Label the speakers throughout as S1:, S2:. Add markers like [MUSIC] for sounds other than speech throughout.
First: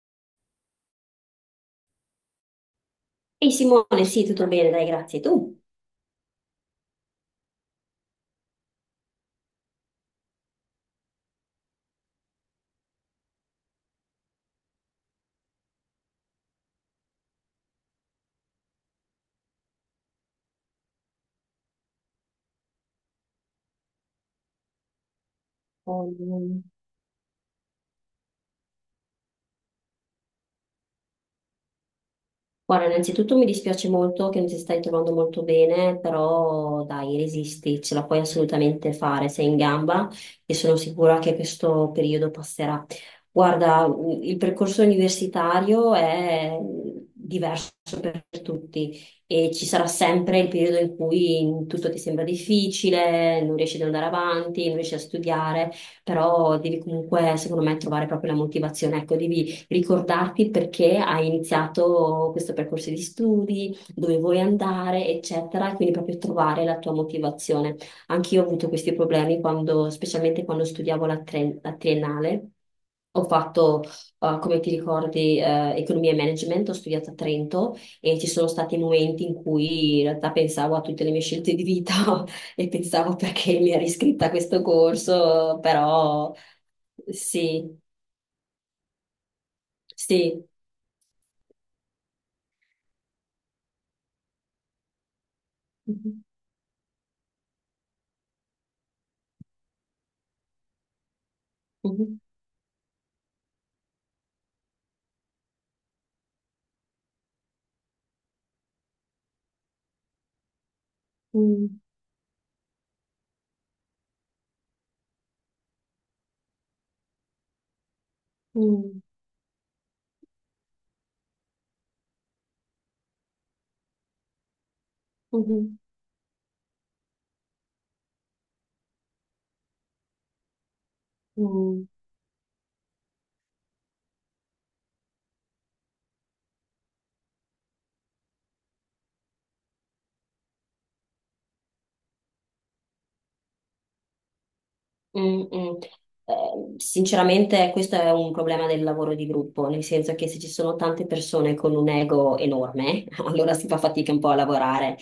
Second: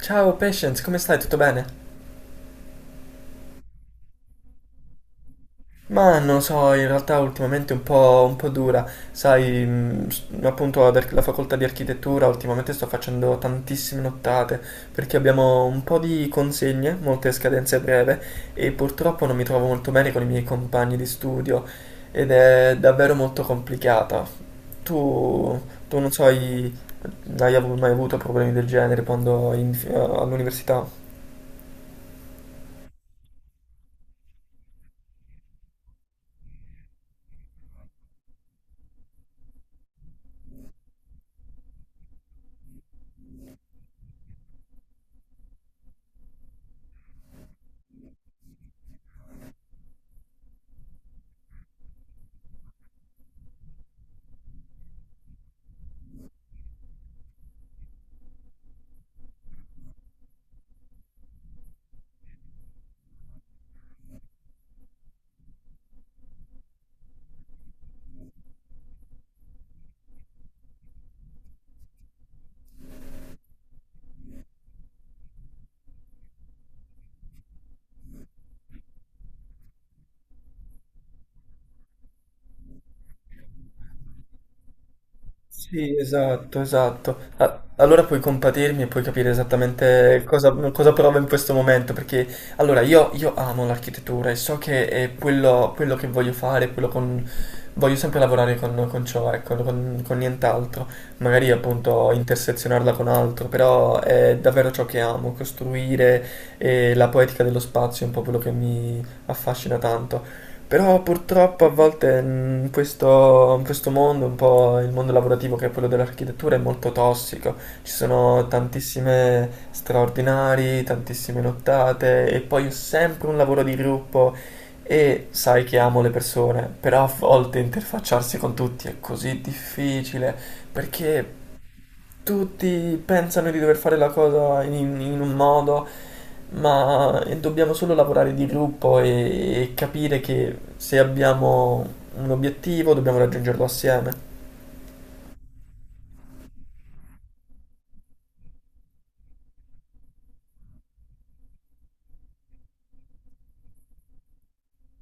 S1: Ciao Patience, come stai? Tutto bene?
S2: Ehi Simone, sì, tutto bene, dai, grazie. Tu?
S1: Ma non so, in realtà ultimamente un po' dura, sai, appunto la facoltà di architettura ultimamente sto facendo tantissime nottate perché abbiamo un po' di consegne, molte scadenze a breve e purtroppo non mi trovo molto bene con i miei compagni di studio ed è davvero molto complicata. Tu, tu non
S2: Poi,
S1: so, mai avuto problemi del genere quando all'università?
S2: guarda, innanzitutto mi dispiace molto che non ti stai trovando molto bene, però dai, resisti, ce la puoi assolutamente fare, sei in gamba e sono sicura che questo periodo passerà. Guarda, il percorso universitario è diverso per tutti e ci sarà sempre il periodo in cui tutto ti sembra difficile, non riesci ad andare avanti, non riesci a studiare, però devi comunque, secondo me, trovare proprio la motivazione. Ecco, devi ricordarti perché hai iniziato questo percorso di studi, dove vuoi andare, eccetera, e quindi proprio trovare la tua motivazione. Anch'io ho avuto questi problemi quando, specialmente quando studiavo la triennale. Ho fatto, come ti ricordi, economia e management, ho studiato a Trento e ci sono stati momenti in cui in realtà pensavo a tutte le mie scelte di vita [LAUGHS] e pensavo perché mi ero iscritta a questo corso,
S1: Sì,
S2: però
S1: esatto, esatto.
S2: sì,
S1: Allora puoi compatirmi e puoi capire esattamente
S2: sì.
S1: cosa provo in questo momento, perché allora io amo l'architettura e so che è quello che
S2: Mhm,
S1: voglio fare, quello con... voglio sempre lavorare con ciò, ecco, con nient'altro, magari appunto
S2: mhm.
S1: intersezionarla con altro, però è davvero ciò che amo, costruire e la poetica dello spazio è un po' quello che mi affascina tanto. Però purtroppo a volte in questo mondo, un po' il mondo lavorativo che è quello dell'architettura, è molto tossico. Ci sono
S2: 嗯嗯嗯哼嗯。
S1: tantissime straordinari, tantissime nottate e poi è sempre un lavoro di gruppo e sai che amo le persone, però a volte interfacciarsi con tutti è così difficile perché tutti pensano di dover fare la cosa in un modo, ma dobbiamo solo lavorare di gruppo e capire che se abbiamo un obiettivo dobbiamo raggiungerlo assieme.
S2: Mm, mm. Sinceramente questo è un problema del lavoro di gruppo, nel senso che se ci sono tante persone con un ego enorme, [LAUGHS] allora si fa fatica un po' a lavorare.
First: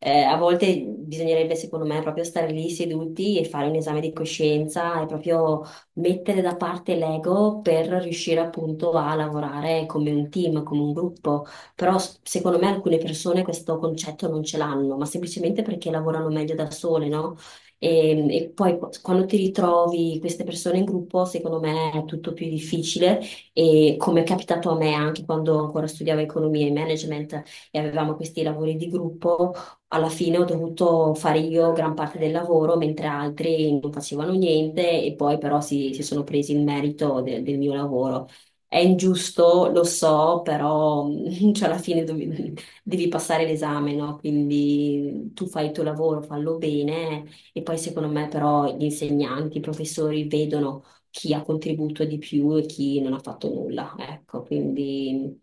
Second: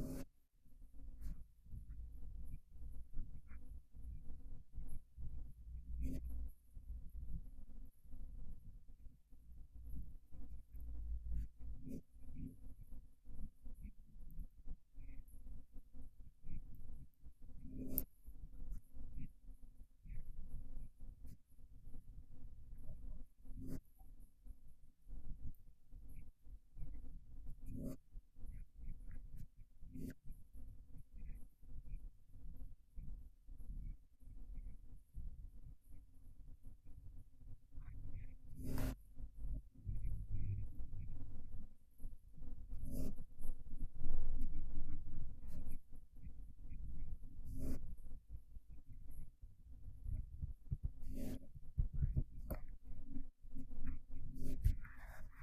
S2: A volte bisognerebbe, secondo me, proprio stare lì seduti e fare un esame di coscienza e proprio mettere da parte l'ego per riuscire appunto a lavorare come un team, come un gruppo. Però secondo me alcune persone questo concetto non ce l'hanno, ma semplicemente perché lavorano meglio da sole, no? E poi quando ti ritrovi queste persone in gruppo, secondo me è tutto più difficile. E come è capitato a me anche quando ancora studiavo economia e management e avevamo questi lavori di gruppo, alla fine ho dovuto fare io gran parte del lavoro, mentre altri non facevano niente e poi però si sono presi il merito del mio lavoro. È ingiusto, lo so, però [LAUGHS] cioè, alla fine devi passare l'esame, no? Quindi tu fai il tuo lavoro, fallo bene e poi secondo me però gli insegnanti, i professori vedono chi ha contribuito di più e chi non ha fatto nulla, ecco, quindi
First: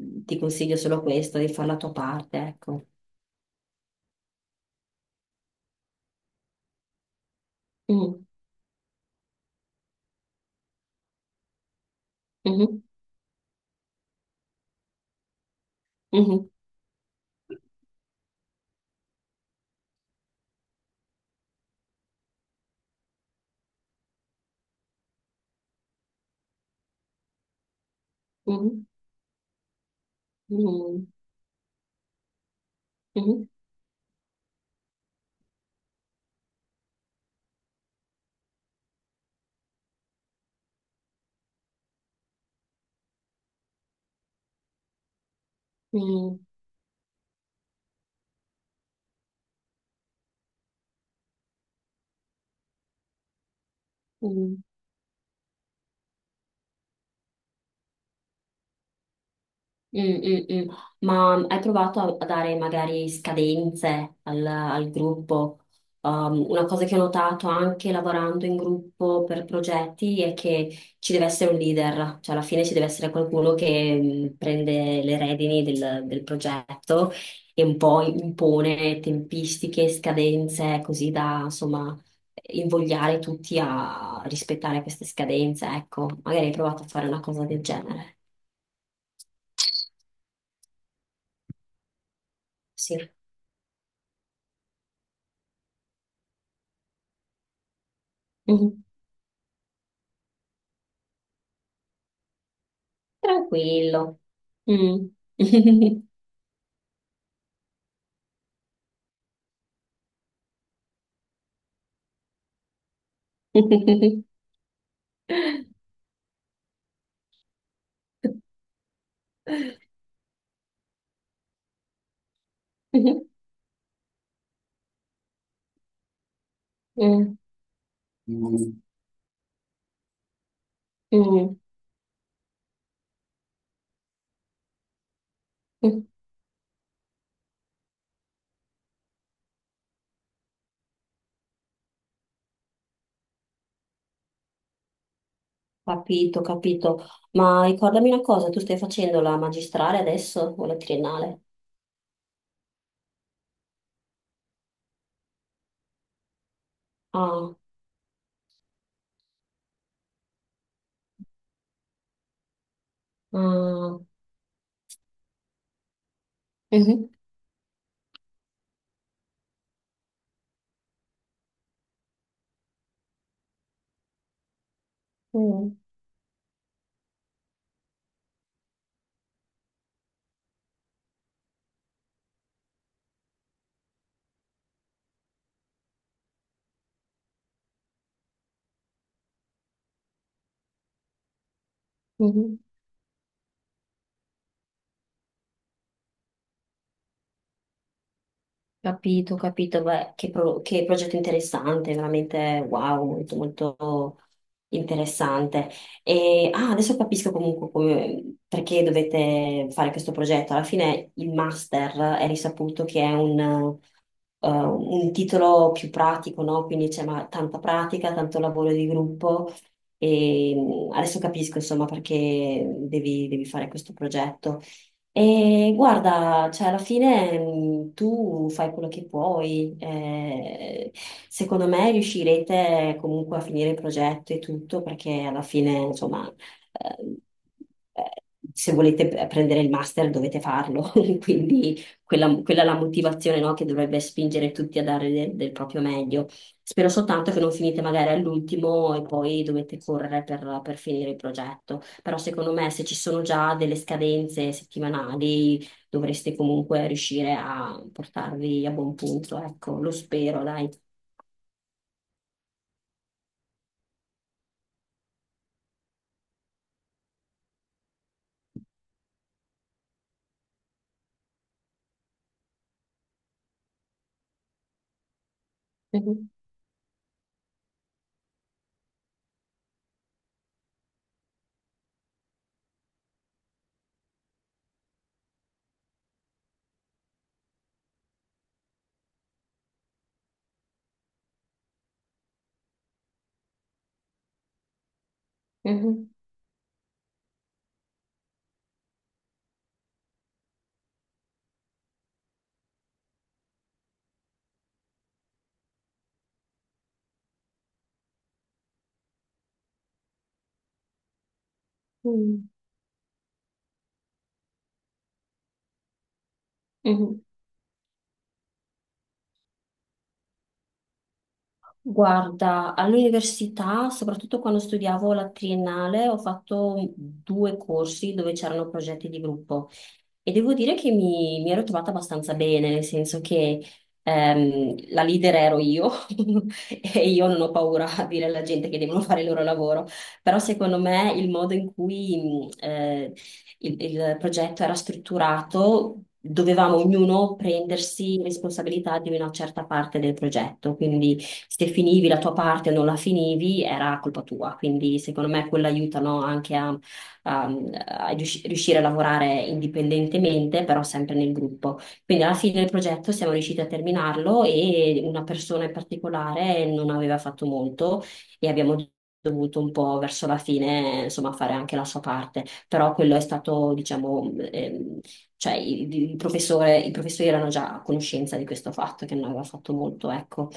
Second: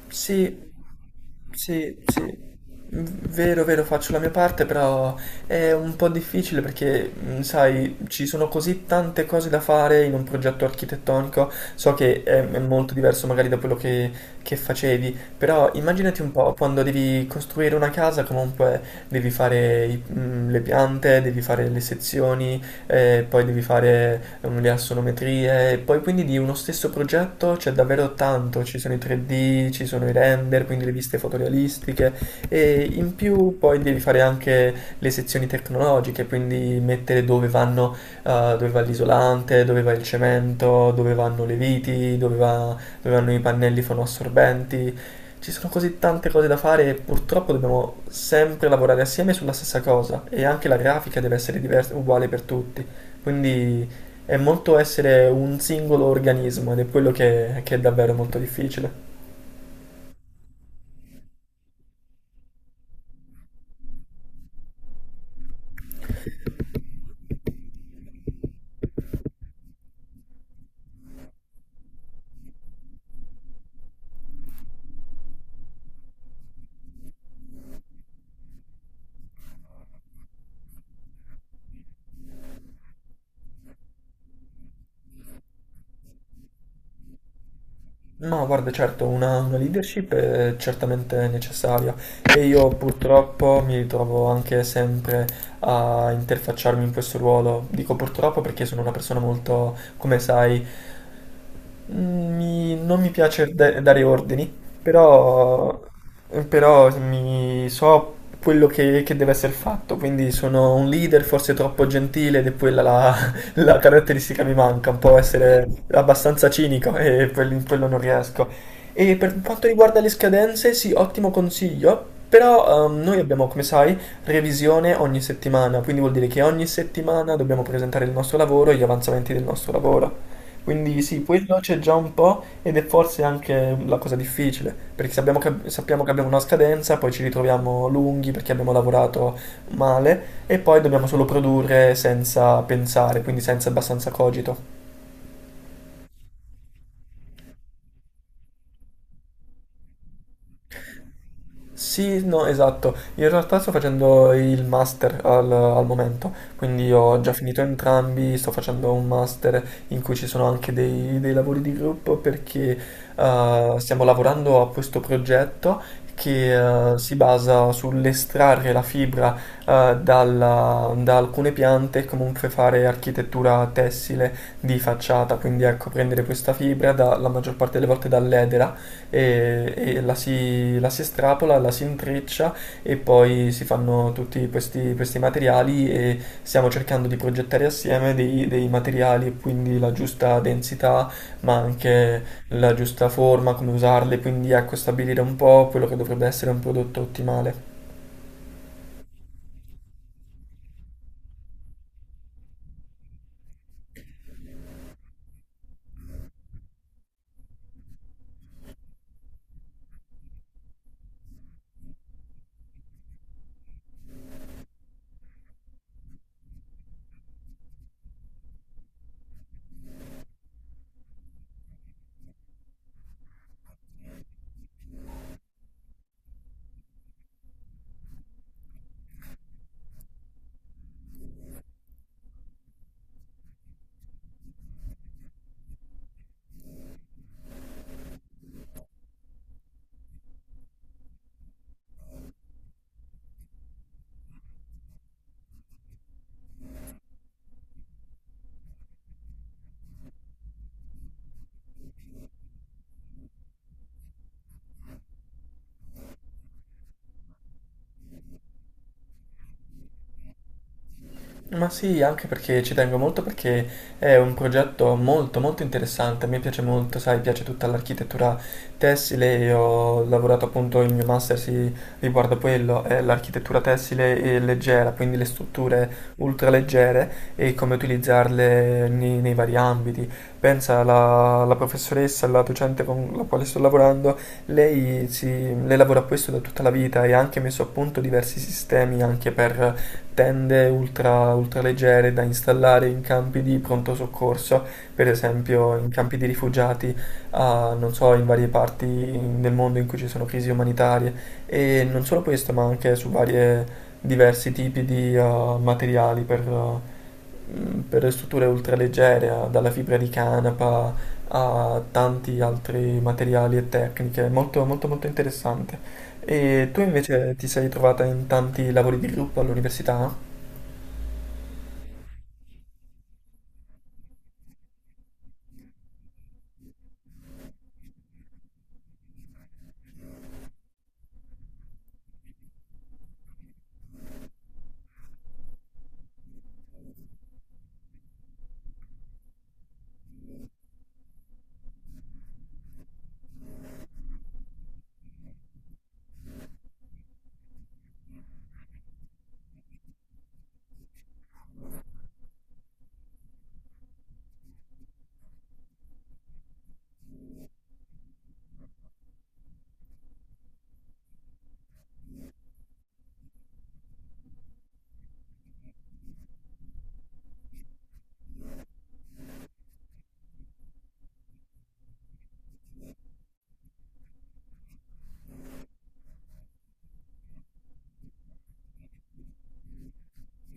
S2: ti
S1: Sì,
S2: consiglio solo questo, di fare la tua
S1: sì,
S2: parte,
S1: sì.
S2: ecco.
S1: Vero, vero, faccio la mia parte, però è un po' difficile perché, sai, ci
S2: Mm,
S1: sono così tante cose da fare in un progetto architettonico. So che è
S2: mhm,
S1: molto diverso magari da quello che facevi, però immaginati un
S2: mhm,
S1: po', quando devi costruire una casa, comunque devi fare le piante, devi fare le sezioni, poi devi fare le assonometrie, e poi quindi di uno stesso progetto c'è davvero tanto, ci
S2: mhm,
S1: sono i 3D, ci sono i render, quindi le
S2: mhm,
S1: viste fotorealistiche e in
S2: mhm,
S1: più poi devi fare anche le sezioni tecnologiche, quindi mettere dove vanno, dove va l'isolante, dove va il cemento, dove vanno le viti, dove vanno i pannelli fonoassorbenti ci sono così tante
S2: mhm,
S1: cose da fare e purtroppo dobbiamo sempre lavorare assieme sulla stessa cosa e anche la grafica deve essere uguale per tutti, quindi è
S2: mhm.
S1: molto essere un singolo organismo ed è quello che è davvero molto difficile.
S2: Mm, mm, mm. Ma hai provato a dare magari scadenze al gruppo? Una cosa che ho notato anche lavorando in gruppo per progetti è che ci deve essere un leader, cioè alla fine ci deve essere qualcuno che prende le redini del progetto e un po' impone tempistiche, scadenze, così da insomma invogliare tutti a rispettare queste scadenze. Ecco, magari hai provato a fare una cosa del genere.
S1: No, guarda, certo, una leadership è certamente necessaria e io
S2: Sì.
S1: purtroppo mi ritrovo anche sempre a interfacciarmi in questo ruolo. Dico purtroppo perché sono una persona molto, come sai, non mi piace dare
S2: Tranquillo.
S1: ordini,
S2: Mm.
S1: però,
S2: [LAUGHS]
S1: però mi so quello che deve essere fatto, quindi sono un leader forse troppo gentile ed è quella la, [LAUGHS] la caratteristica che mi manca, un po' essere abbastanza cinico e in quello non riesco. E per quanto riguarda le scadenze, sì, ottimo consiglio, però noi abbiamo, come sai, revisione ogni settimana, quindi vuol dire che ogni
S2: Mm,
S1: settimana dobbiamo presentare il nostro lavoro e gli avanzamenti del nostro lavoro. Quindi sì,
S2: mm,
S1: quello c'è già un po' ed è forse anche la cosa difficile, perché sappiamo
S2: mm.
S1: che abbiamo una scadenza, poi ci ritroviamo lunghi perché abbiamo lavorato male e poi dobbiamo solo produrre senza pensare, quindi senza abbastanza cogito.
S2: Capito, capito. Ma ricordami una cosa, tu stai facendo la magistrale adesso o la triennale?
S1: Sì, no, esatto. In realtà sto facendo il master al momento, quindi ho già
S2: Ah,
S1: finito entrambi, sto facendo un master in cui ci sono anche dei lavori di gruppo perché
S2: ah.
S1: stiamo lavorando a questo progetto che
S2: Mhm.
S1: si basa sull'estrarre la fibra da alcune piante e comunque fare architettura tessile di facciata, quindi
S2: Mm,
S1: ecco prendere questa fibra la maggior parte delle volte dall'edera e, si, la si estrapola, la si intreccia e poi si fanno tutti questi materiali e stiamo cercando di progettare assieme dei materiali e quindi la giusta densità ma anche
S2: mhm.
S1: la giusta forma, come usarle, quindi ecco stabilire un po' quello che dovrebbe essere un prodotto ottimale.
S2: Capito, capito, beh, che, che progetto interessante, veramente wow, molto molto interessante. E ah, adesso capisco comunque perché dovete fare questo progetto. Alla fine il master è risaputo che è un titolo più pratico, no? Quindi c'è tanta pratica, tanto lavoro di gruppo e adesso capisco, insomma, perché devi, devi fare questo progetto. E guarda, cioè, alla fine tu fai quello che puoi. Secondo me riuscirete comunque a finire il progetto e tutto, perché alla fine, insomma, eh, eh, se volete prendere il master dovete farlo. [LAUGHS] Quindi quella, quella è la motivazione, no, che dovrebbe spingere tutti a dare del proprio meglio. Spero soltanto che non finite magari all'ultimo e poi dovete correre per finire il progetto. Però secondo me se ci sono già delle scadenze settimanali dovreste comunque riuscire a portarvi a buon punto. Ecco, lo spero, dai.
S1: Ma sì, anche perché ci tengo molto perché è un progetto molto molto interessante, a me piace molto, sai, piace tutta l'architettura tessile e ho lavorato appunto, il mio master si riguarda quello, è l'architettura tessile e leggera, quindi le strutture
S2: Mhm,
S1: ultraleggere e come utilizzarle nei vari ambiti. Pensa alla professoressa, alla docente con la quale sto lavorando, lei, si, lei lavora a questo da tutta la vita e ha anche messo a punto diversi sistemi anche per Tende ultraleggere da installare in campi di pronto soccorso, per esempio in
S2: mhm,
S1: campi di rifugiati, a non so, in varie parti del mondo in cui ci sono crisi umanitarie. E non solo questo, ma anche su varie diversi tipi di materiali per, per strutture ultraleggere, dalla fibra di canapa a tanti
S2: mhm,
S1: altri materiali e tecniche. Molto, molto, molto interessante. E tu
S2: mhm.
S1: invece ti sei trovata in tanti lavori di gruppo all'università?
S2: Guarda, all'università, soprattutto quando studiavo la triennale, ho fatto due corsi dove c'erano progetti di gruppo e devo dire che mi ero trovata abbastanza bene, nel senso che la leader ero io [LAUGHS] e io non ho paura a dire alla gente che devono fare il loro lavoro, però secondo me il modo in cui il progetto era strutturato dovevamo ognuno prendersi responsabilità di una certa parte del progetto, quindi se finivi la tua parte o non la finivi era colpa tua, quindi secondo me quello aiuta, no, anche a- a riuscire a lavorare indipendentemente, però sempre nel gruppo. Quindi alla fine del progetto siamo riusciti a terminarlo e una persona in particolare non aveva fatto molto e abbiamo dovuto un po' verso la fine, insomma, fare anche la sua parte, però quello è stato, diciamo, cioè il professore, i professori erano già a conoscenza di questo fatto, che non aveva fatto molto, ecco.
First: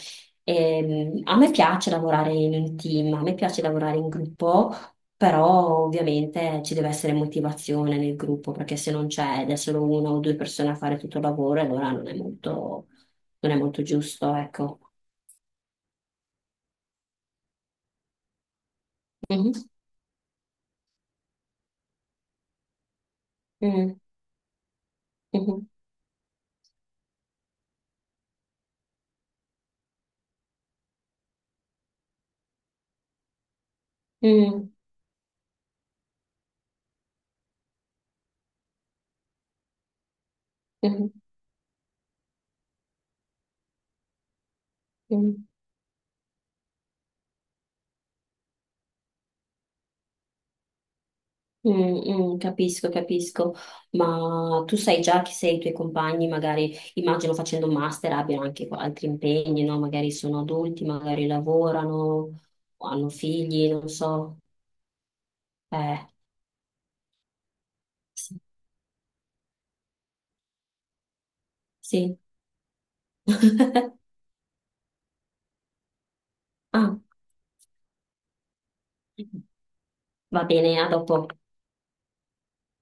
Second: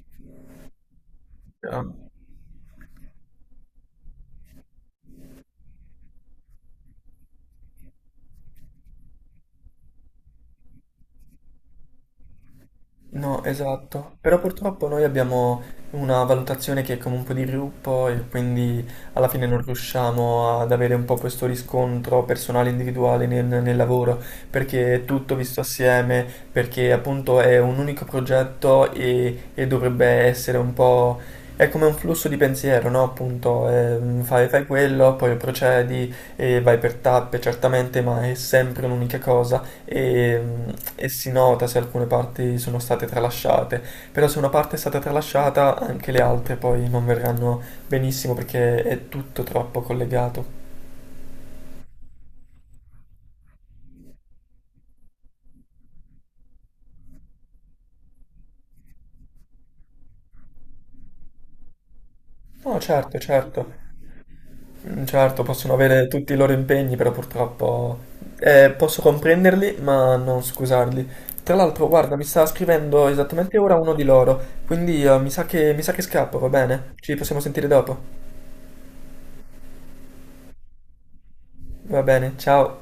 S2: A me
S1: Ah,
S2: piace lavorare in un team, a me piace lavorare in gruppo, però ovviamente ci deve essere motivazione nel gruppo, perché se non c'è ed è solo una o due persone a fare tutto il lavoro, allora non è molto,
S1: no,
S2: non è molto
S1: esatto,
S2: giusto,
S1: però
S2: ecco.
S1: purtroppo noi abbiamo una valutazione che è come un po' di gruppo e quindi alla fine non
S2: Mhm.
S1: riusciamo ad avere un po' questo riscontro personale individuale nel
S2: Mm.
S1: lavoro perché è tutto visto
S2: Mhm.
S1: assieme, perché appunto è un unico progetto e dovrebbe essere un po'... è come un flusso di pensiero, no? Appunto, fai
S2: Mm.
S1: quello, poi procedi e vai per tappe, certamente, ma è sempre un'unica cosa e, e
S2: Mhm.
S1: si nota se alcune parti sono state tralasciate, però se una parte è stata
S2: Mm.
S1: tralasciata anche le altre poi non verranno benissimo perché è tutto troppo collegato.
S2: Mm, mm, capisco, capisco, ma tu sai già che se i tuoi compagni, magari immagino facendo un master, abbiano anche altri impegni, no? Magari sono adulti, magari lavorano,
S1: No,
S2: o hanno
S1: certo,
S2: figli,
S1: certo.
S2: non so.
S1: Mm, certo, possono
S2: Eh,
S1: avere tutti i loro impegni, però purtroppo
S2: sì.
S1: posso comprenderli, ma non scusarli. Tra l'altro, guarda,
S2: Sì.
S1: mi sta scrivendo esattamente ora uno di
S2: [LAUGHS]
S1: loro, quindi mi sa che scappo, va bene?
S2: Ah,
S1: Ci possiamo sentire dopo.
S2: va bene, a dopo.
S1: Va bene, ciao.